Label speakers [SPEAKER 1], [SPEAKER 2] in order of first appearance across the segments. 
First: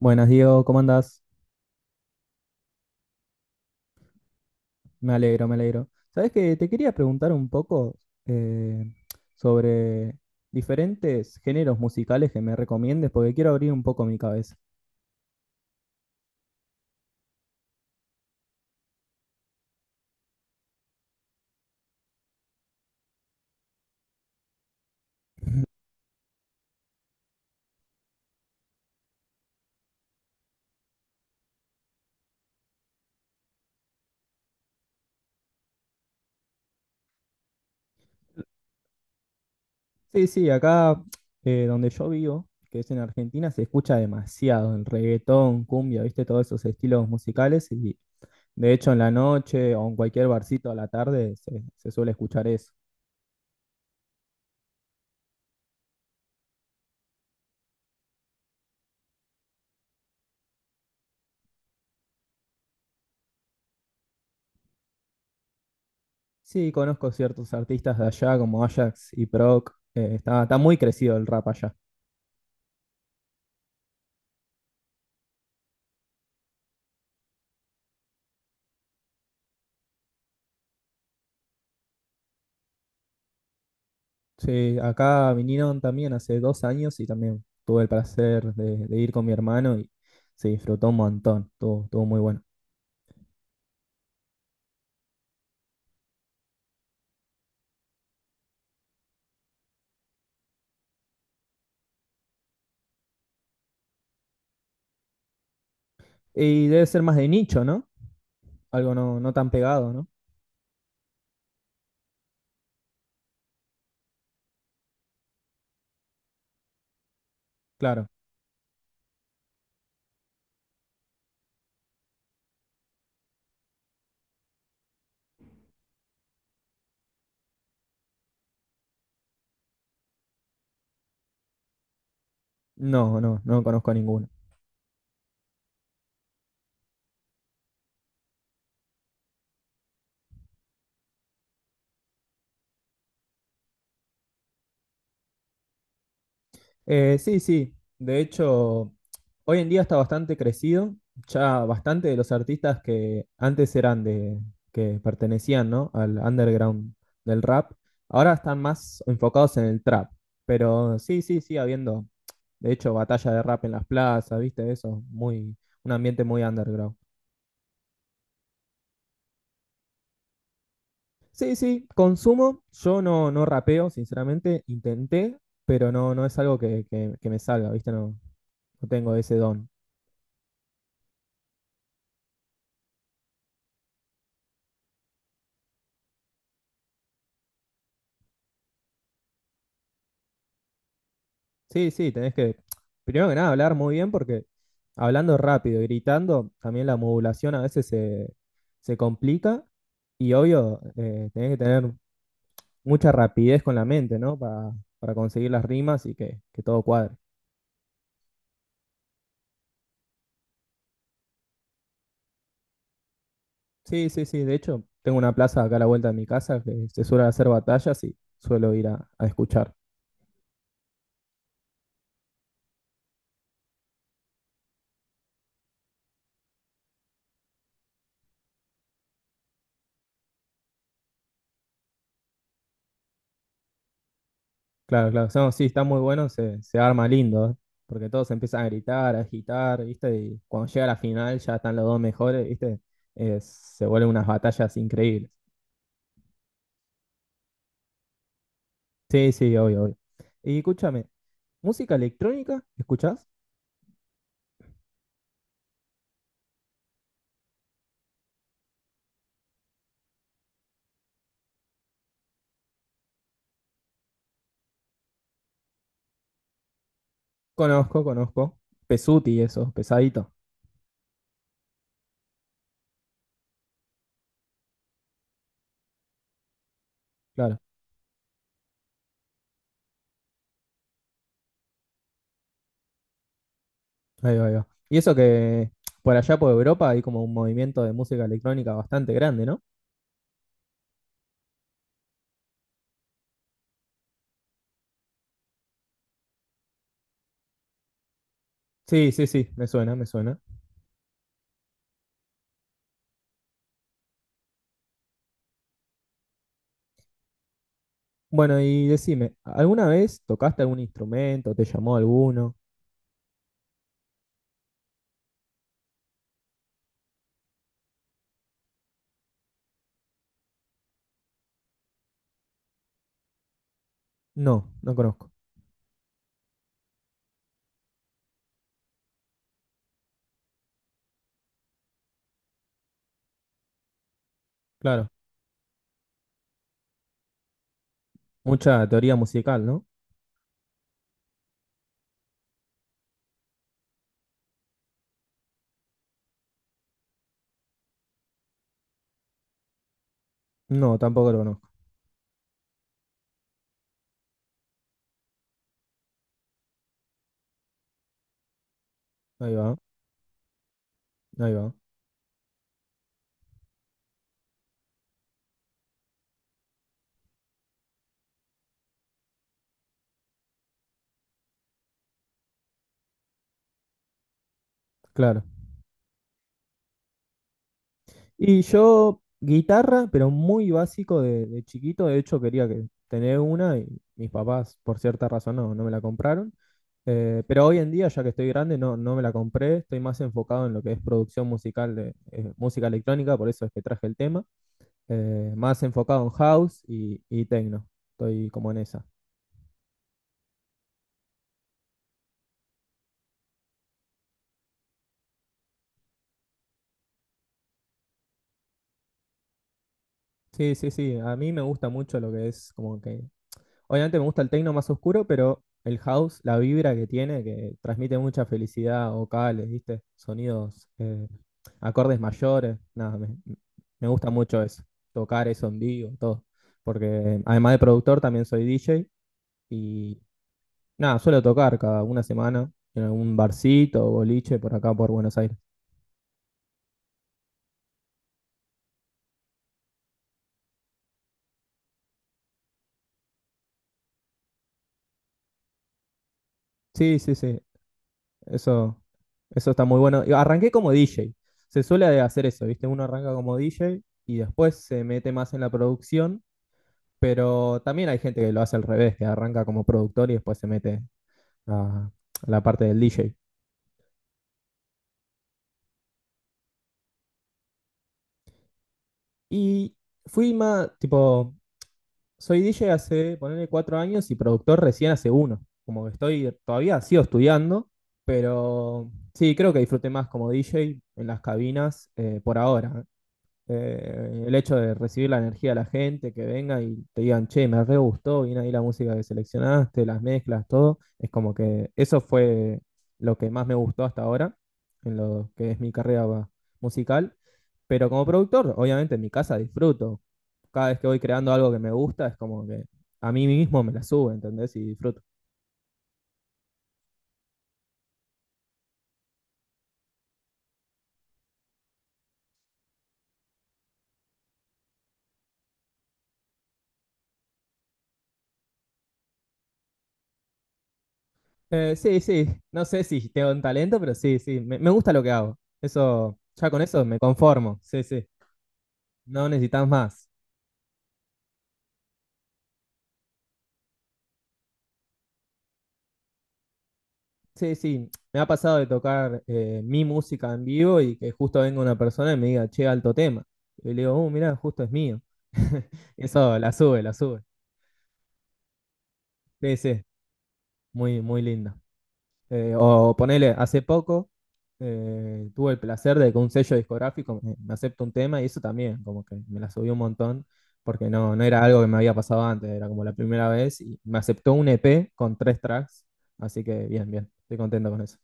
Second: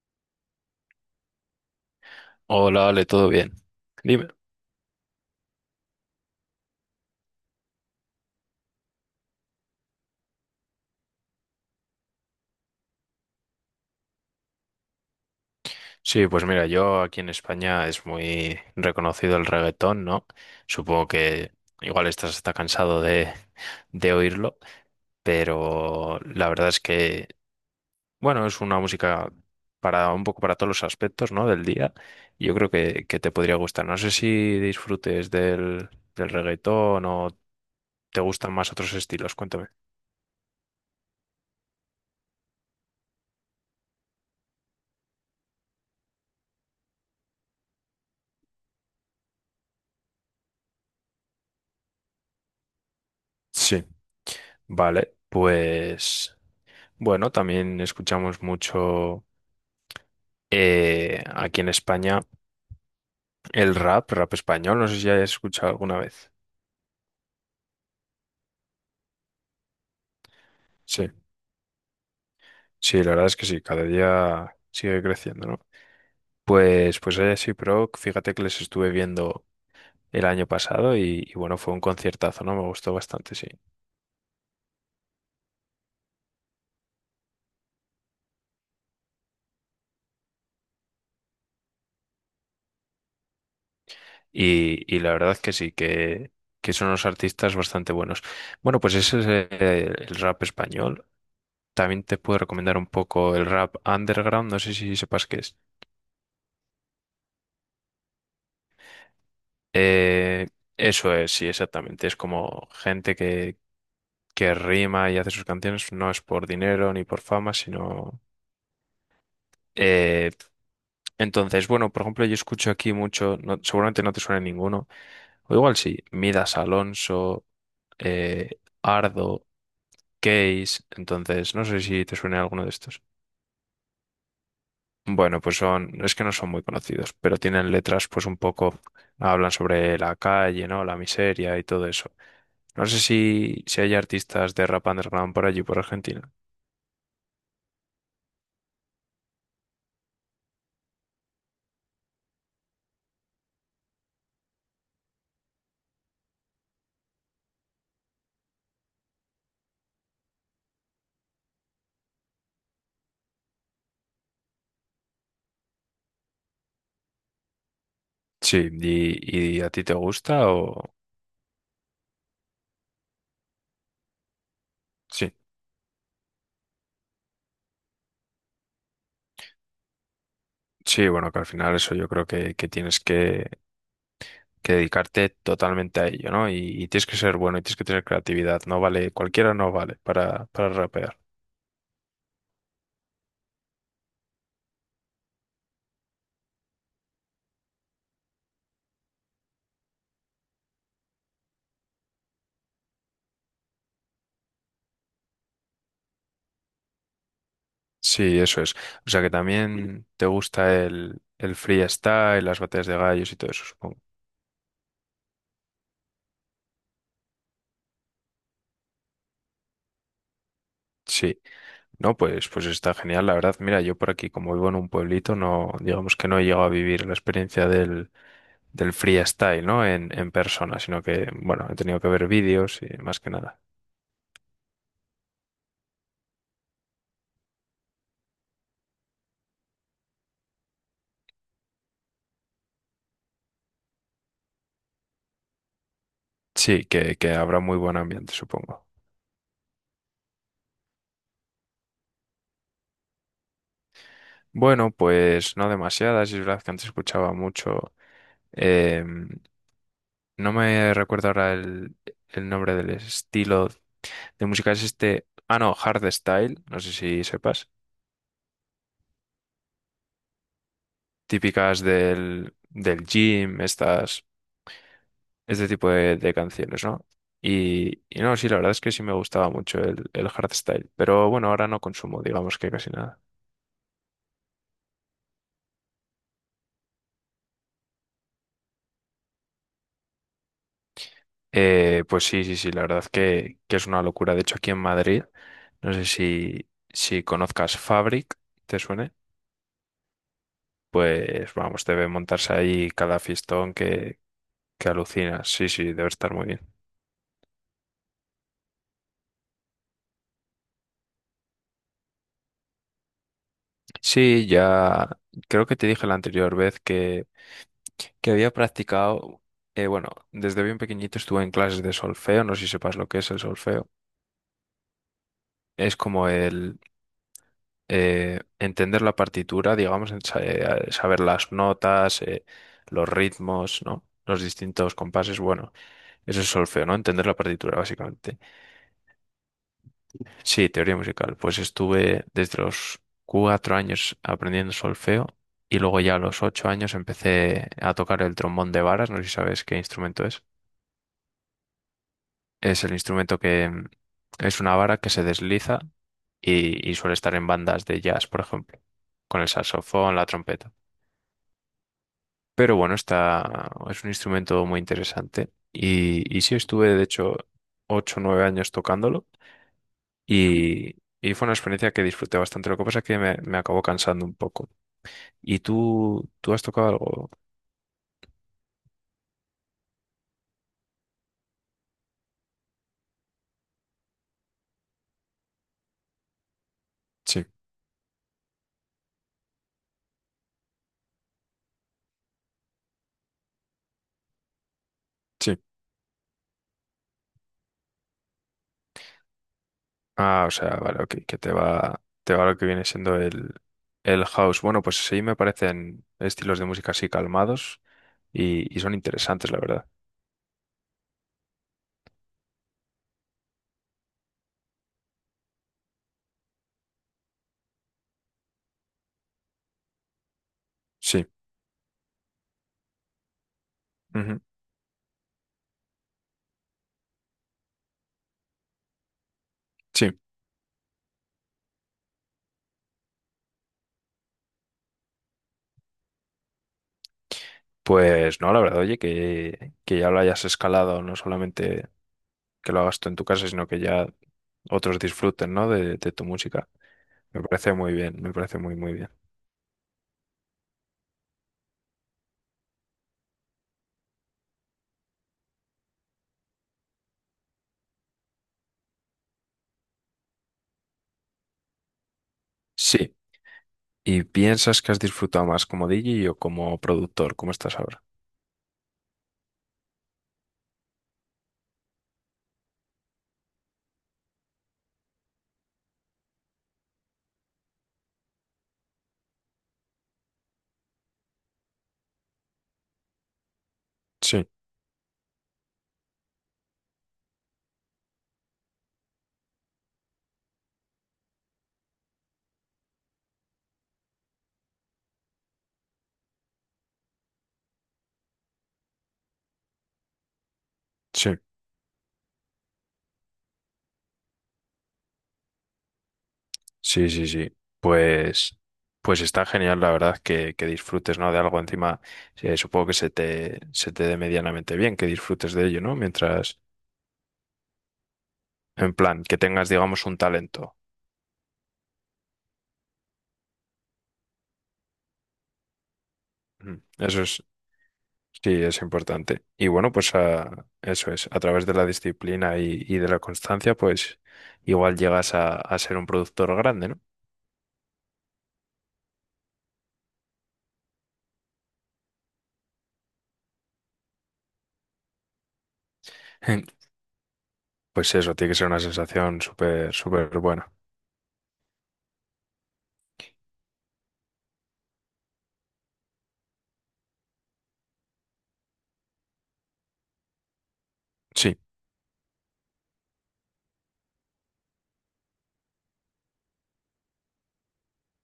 [SPEAKER 1] Buenas, Diego, ¿cómo andás?
[SPEAKER 2] Hola, Ale, ¿todo bien? Dime.
[SPEAKER 1] Me alegro, me alegro. Sabes que te quería preguntar un poco eh, sobre diferentes géneros musicales que me recomiendes, porque quiero abrir un poco mi cabeza.
[SPEAKER 2] Sí, pues mira, yo aquí en España es muy reconocido el reggaetón, ¿no? Supongo que igual estás hasta cansado de oírlo, pero la verdad es que, bueno, es una música para un poco para todos los aspectos, ¿no? del día. Yo creo que te podría gustar. No sé si disfrutes del reggaetón o te gustan más otros estilos, cuéntame.
[SPEAKER 1] Sí, sí, acá donde yo vivo, que es en Argentina, se escucha demasiado el reggaetón, cumbia, viste, todos esos estilos musicales, y de hecho en la noche o en cualquier barcito a la tarde se suele escuchar eso.
[SPEAKER 2] Sí. Vale, pues. Bueno, también escuchamos mucho aquí en España el rap español. No sé si hayas escuchado alguna vez.
[SPEAKER 1] Sí, conozco ciertos artistas de allá como Ajax y Proc. Está muy
[SPEAKER 2] Sí,
[SPEAKER 1] crecido el rap allá.
[SPEAKER 2] sí, la verdad es que sí, cada día sigue creciendo, ¿no? Pues, pues sí, pero fíjate que les estuve viendo el año pasado y bueno, fue un conciertazo, ¿no? Me gustó bastante, sí.
[SPEAKER 1] Sí, acá vinieron también hace 2 años y también tuve el placer de ir con mi hermano y se disfrutó un montón, estuvo muy bueno.
[SPEAKER 2] Y la verdad que sí, que son unos artistas bastante buenos. Bueno, pues ese es el rap español. También te puedo recomendar un poco el rap underground, no sé si sepas qué es.
[SPEAKER 1] Y debe ser más de nicho, ¿no? Algo no tan pegado, ¿no?
[SPEAKER 2] Eh, eso es, sí, exactamente. Es como gente que rima y hace sus canciones, no es por dinero ni por fama,
[SPEAKER 1] Claro,
[SPEAKER 2] sino... eh, entonces, bueno, por ejemplo, yo escucho aquí mucho, no- seguramente no te suena ninguno, o igual sí, Midas Alonso, Ardo, Case, entonces no sé si te suena alguno de estos.
[SPEAKER 1] no, no, no conozco ninguno.
[SPEAKER 2] Bueno, pues son, es que no son muy conocidos, pero tienen letras pues un poco, hablan sobre la calle, ¿no? La miseria y todo eso. No sé si, si hay artistas de rap underground por allí, por Argentina.
[SPEAKER 1] Sí, sí. De hecho, hoy en día está bastante crecido. Ya bastante de los artistas que antes eran que pertenecían, ¿no? al underground del rap, ahora están más enfocados en el trap. Pero sí, sí, sí, habiendo, de hecho, batalla de rap en las plazas, ¿viste? Eso, un ambiente muy underground.
[SPEAKER 2] Sí, y a ti te gusta o...
[SPEAKER 1] Sí, sí, consumo. Yo no rapeo, sinceramente.
[SPEAKER 2] Sí,
[SPEAKER 1] Intenté, pero no, no es algo que me salga, ¿viste? No, no tengo ese don.
[SPEAKER 2] sí, bueno, que al final eso yo creo que tienes que dedicarte totalmente a ello, ¿no? Y tienes que ser bueno y tienes que tener creatividad, no vale, cualquiera no vale para rapear.
[SPEAKER 1] Sí, sí, tenés que, primero que nada, hablar muy bien porque hablando rápido, y gritando, también la modulación a veces se complica y obvio, tenés que tener mucha rapidez con la mente, ¿no? Para conseguir las rimas y que todo cuadre.
[SPEAKER 2] Sí, eso es. O sea que también te gusta el freestyle, las batallas de gallos y todo eso, supongo.
[SPEAKER 1] Sí, sí, sí, de hecho, tengo una plaza acá a la vuelta de mi casa que se suele hacer batallas y suelo ir a escuchar.
[SPEAKER 2] Sí, no, pues, pues está genial, la verdad. Mira, yo por aquí, como vivo en un pueblito, no, digamos que no he llegado a vivir la experiencia del freestyle, ¿no? En persona, sino que, bueno, he tenido que ver vídeos y más que nada.
[SPEAKER 1] Claro, claro. No, sí, está muy bueno, se arma lindo, ¿eh? Porque todos empiezan a gritar, a agitar, ¿viste? Y cuando llega la final ya están los dos mejores, ¿viste? Se vuelven unas batallas increíbles.
[SPEAKER 2] Sí, que habrá muy buen ambiente, supongo.
[SPEAKER 1] Sí, sí, obvio, obvio. Y escúchame, ¿música electrónica? ¿Escuchás?
[SPEAKER 2] Bueno, pues no demasiadas, es verdad que antes escuchaba mucho. Eh, no me recuerdo ahora el nombre del estilo de música. Es este. Ah, no, hardstyle. No sé si sepas.
[SPEAKER 1] Conozco, conozco. Pesuti, eso, pesadito.
[SPEAKER 2] Típicas del, del gym, estas, este tipo de canciones, ¿no?
[SPEAKER 1] Claro,
[SPEAKER 2] Y no, sí, la verdad es que sí me gustaba mucho el hardstyle. Pero bueno, ahora no consumo, digamos que casi nada.
[SPEAKER 1] ahí va, ahí va. Y eso que por allá por Europa hay como un movimiento de música electrónica bastante grande, ¿no?
[SPEAKER 2] Pues sí, sí, sí, la verdad que es una locura. De hecho, aquí en Madrid, no sé si, si conozcas Fabric, ¿te
[SPEAKER 1] Sí,
[SPEAKER 2] suene?
[SPEAKER 1] sí, sí, me suena, me suena.
[SPEAKER 2] Pues vamos, debe montarse ahí cada fiestón que alucinas. Sí, sí, debe estar muy bien.
[SPEAKER 1] Bueno, y decime, ¿alguna vez tocaste algún instrumento? ¿Te llamó alguno?
[SPEAKER 2] Sí, ya creo que te dije la anterior vez que había practicado, bueno, desde bien pequeñito estuve en clases de solfeo, no sé si sepas lo que es el solfeo.
[SPEAKER 1] No, no conozco.
[SPEAKER 2] Es como el entender la partitura, digamos, en sa- saber las notas, los ritmos, ¿no? Los distintos
[SPEAKER 1] Claro.
[SPEAKER 2] compases, bueno, eso es solfeo, ¿no? Entender la partitura, básicamente.
[SPEAKER 1] Mucha teoría musical, ¿no?
[SPEAKER 2] Sí, teoría musical. Pues estuve desde los cuatro años aprendiendo solfeo y luego ya a los ocho años empecé a tocar el trombón de varas. No sé si sabes qué instrumento es.
[SPEAKER 1] No, tampoco lo conozco.
[SPEAKER 2] Es el instrumento que es una vara que se desliza y suele estar en bandas de jazz, por ejemplo, con el
[SPEAKER 1] Ahí va,
[SPEAKER 2] saxofón, la trompeta.
[SPEAKER 1] ahí va.
[SPEAKER 2] Pero bueno, está, es un instrumento muy interesante y sí estuve, de hecho, ocho o nueve años tocándolo. Y fue una experiencia que disfruté bastante. Lo que pasa es que me acabó cansando un poco.
[SPEAKER 1] Claro.
[SPEAKER 2] ¿Y tú has tocado algo?
[SPEAKER 1] Y yo, guitarra, pero muy básico de chiquito. De hecho, quería que tener una y mis papás, por cierta razón, no me la compraron.
[SPEAKER 2] Sí,
[SPEAKER 1] Pero hoy en día, ya que estoy grande, no me la compré. Estoy más enfocado en lo que es producción musical de música electrónica, por eso es que traje el tema.
[SPEAKER 2] sí.
[SPEAKER 1] Más enfocado en house y techno. Estoy como en esa.
[SPEAKER 2] Ah, o sea, vale, ok, que te va lo que viene siendo el house. Bueno, pues sí, me parecen estilos de música así calmados y son interesantes, la verdad.
[SPEAKER 1] Sí, sí, sí. A mí me gusta mucho lo que es como que. Obviamente me gusta el techno más oscuro, pero el house, la vibra que tiene, que transmite mucha felicidad, vocales, ¿viste? Sonidos,
[SPEAKER 2] Sí,
[SPEAKER 1] acordes mayores. Nada, me gusta
[SPEAKER 2] ujú,
[SPEAKER 1] mucho eso. Tocar eso en vivo, todo. Porque además de productor, también soy DJ
[SPEAKER 2] sí.
[SPEAKER 1] y nada, suelo tocar cada una semana en algún barcito o boliche por acá por Buenos Aires.
[SPEAKER 2] Pues no, la verdad, oye, que ya lo hayas escalado, no solamente que lo hagas tú en tu casa, sino que ya otros disfruten, ¿no? De tu música.
[SPEAKER 1] Sí, sí,
[SPEAKER 2] Me
[SPEAKER 1] sí.
[SPEAKER 2] parece muy bien, me parece muy, muy
[SPEAKER 1] Eso,
[SPEAKER 2] bien.
[SPEAKER 1] eso está muy bueno. Y arranqué como DJ. Se suele hacer eso, ¿viste? Uno arranca como DJ y después se mete más en la producción, pero también hay gente que lo hace al revés, que arranca como productor y después se mete a, a la parte del
[SPEAKER 2] Sí.
[SPEAKER 1] DJ.
[SPEAKER 2] ¿Y piensas que has disfrutado más como DJ o como productor? ¿Cómo estás ahora?
[SPEAKER 1] Y fui más, tipo, soy DJ hace, ponerle 4 años y productor recién hace uno. Como que estoy, todavía sigo estudiando, pero sí, creo que disfruté más como DJ en las cabinas por ahora.
[SPEAKER 2] Sí,
[SPEAKER 1] El hecho de recibir la energía de la gente, que venga y te digan, che, me re gustó, viene ahí la música que seleccionaste, las mezclas, todo. Es como que eso fue lo que más me gustó hasta ahora, en lo que es mi carrera musical. Pero como productor, obviamente en mi casa disfruto. Cada vez que voy
[SPEAKER 2] sí,
[SPEAKER 1] creando algo que me gusta, es como que a mí mismo me la subo, ¿entendés? Y disfruto.
[SPEAKER 2] sí, sí, sí. Pues, pues está genial, la verdad, que disfrutes, ¿no? De algo encima, supongo que se te dé medianamente bien, que disfrutes de ello, ¿no? Mientras, en plan, que tengas, digamos, un talento.
[SPEAKER 1] Sí, sí, no sé si tengo un talento, pero sí, sí, me gusta lo que hago. Eso, ya
[SPEAKER 2] Mm,
[SPEAKER 1] con eso me
[SPEAKER 2] eso es,
[SPEAKER 1] conformo, sí, sí.
[SPEAKER 2] sí, es importante.
[SPEAKER 1] No
[SPEAKER 2] Y
[SPEAKER 1] necesitas
[SPEAKER 2] bueno, pues
[SPEAKER 1] más.
[SPEAKER 2] a- eso es, a través de la disciplina y de la constancia, pues igual llegas a ser un productor grande, ¿no?
[SPEAKER 1] Sí, sí, me ha pasado de tocar mi música en vivo y que justo venga una persona y me diga, che, alto tema. Y le digo, mirá, justo es mío. Eso la sube, la sube.
[SPEAKER 2] Pues eso, tiene que ser una sensación
[SPEAKER 1] Sí,
[SPEAKER 2] súper,
[SPEAKER 1] sí,
[SPEAKER 2] súper buena.
[SPEAKER 1] muy, muy linda. O ponele, hace poco tuve el placer de que un sello discográfico me acepte un tema y eso también, como que me la subió un montón, porque no
[SPEAKER 2] Sí,
[SPEAKER 1] era algo que me había pasado antes, era como la primera vez y me aceptó un EP con tres tracks, así que bien, bien, estoy contento con eso.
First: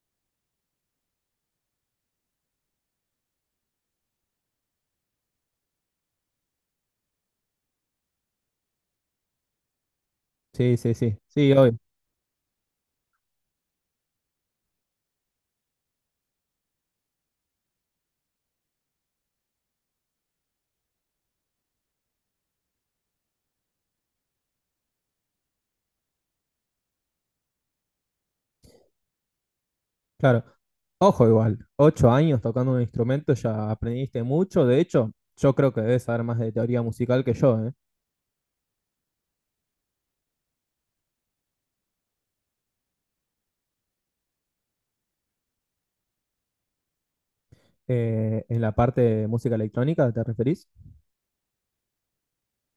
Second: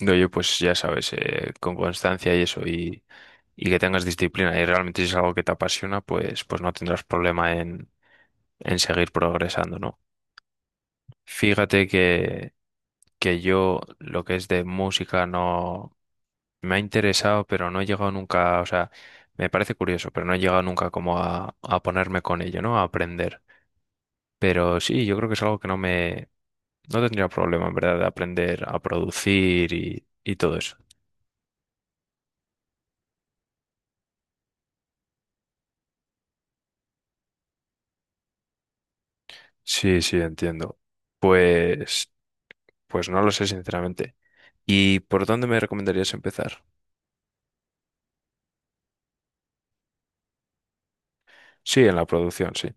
[SPEAKER 2] no, yo pues ya sabes, con constancia y eso, y que tengas disciplina, y realmente si es algo que te apasiona, pues, pues no tendrás problema en seguir progresando, ¿no?
[SPEAKER 1] Sí, sí, sí, sí, obvio.
[SPEAKER 2] Fíjate que yo lo que es de música no me ha interesado, pero no he llegado nunca, o sea, me parece curioso, pero no he llegado nunca como a ponerme con ello, ¿no? A aprender. Pero sí, yo creo que es algo que no me no tendría problema, en verdad, de aprender a producir y
[SPEAKER 1] Claro.
[SPEAKER 2] todo eso.
[SPEAKER 1] Ojo igual, 8 años tocando un instrumento, ya aprendiste mucho. De hecho, yo creo que debes saber más de teoría musical que yo, ¿eh?
[SPEAKER 2] Sí, sí, entiendo. Pues, pues no lo sé, sinceramente. ¿Y por dónde me recomendarías empezar?
[SPEAKER 1] En la parte de música electrónica, ¿te referís?
[SPEAKER 2] Sí, en la producción, sí.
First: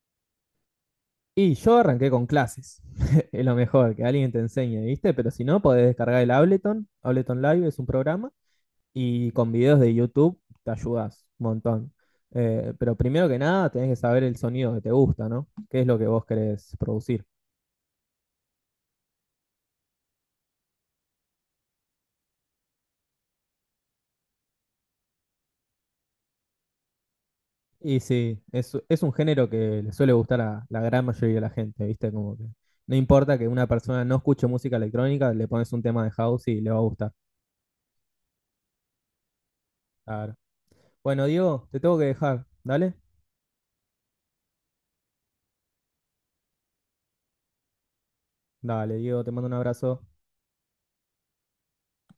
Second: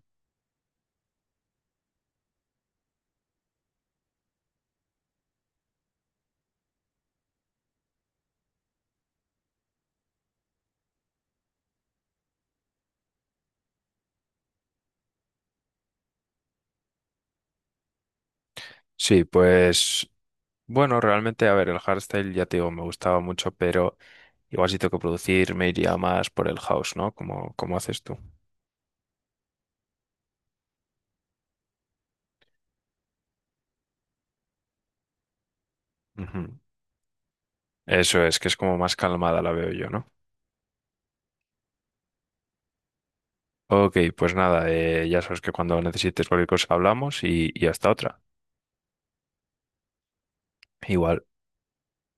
[SPEAKER 1] Y yo arranqué con clases. Es lo mejor, que alguien te enseñe, ¿viste? Pero si no, podés descargar el Ableton. Ableton Live es un programa y con videos de YouTube te ayudas un montón. Pero primero que nada, tenés que saber el sonido que te gusta, ¿no? ¿Qué es lo que vos querés producir?
[SPEAKER 2] Sí, pues, bueno, realmente, a ver, el hardstyle ya te digo, me gustaba mucho, pero igual si tengo que producir, me iría más por el house, ¿no? Como, como
[SPEAKER 1] Y
[SPEAKER 2] haces tú.
[SPEAKER 1] sí, es un género que le suele gustar a la gran mayoría de la gente, ¿viste? Como que no importa que una persona no escuche música electrónica, le pones un tema de house
[SPEAKER 2] Ujú.
[SPEAKER 1] y le va a gustar.
[SPEAKER 2] Eso es, que es como más calmada la veo yo, ¿no?
[SPEAKER 1] Claro. Bueno, Diego, te tengo que dejar, ¿dale?
[SPEAKER 2] Ok, pues nada, ya sabes que cuando necesites cualquier cosa hablamos y hasta otra.
[SPEAKER 1] Dale, Diego, te mando un abrazo.
[SPEAKER 2] Igual.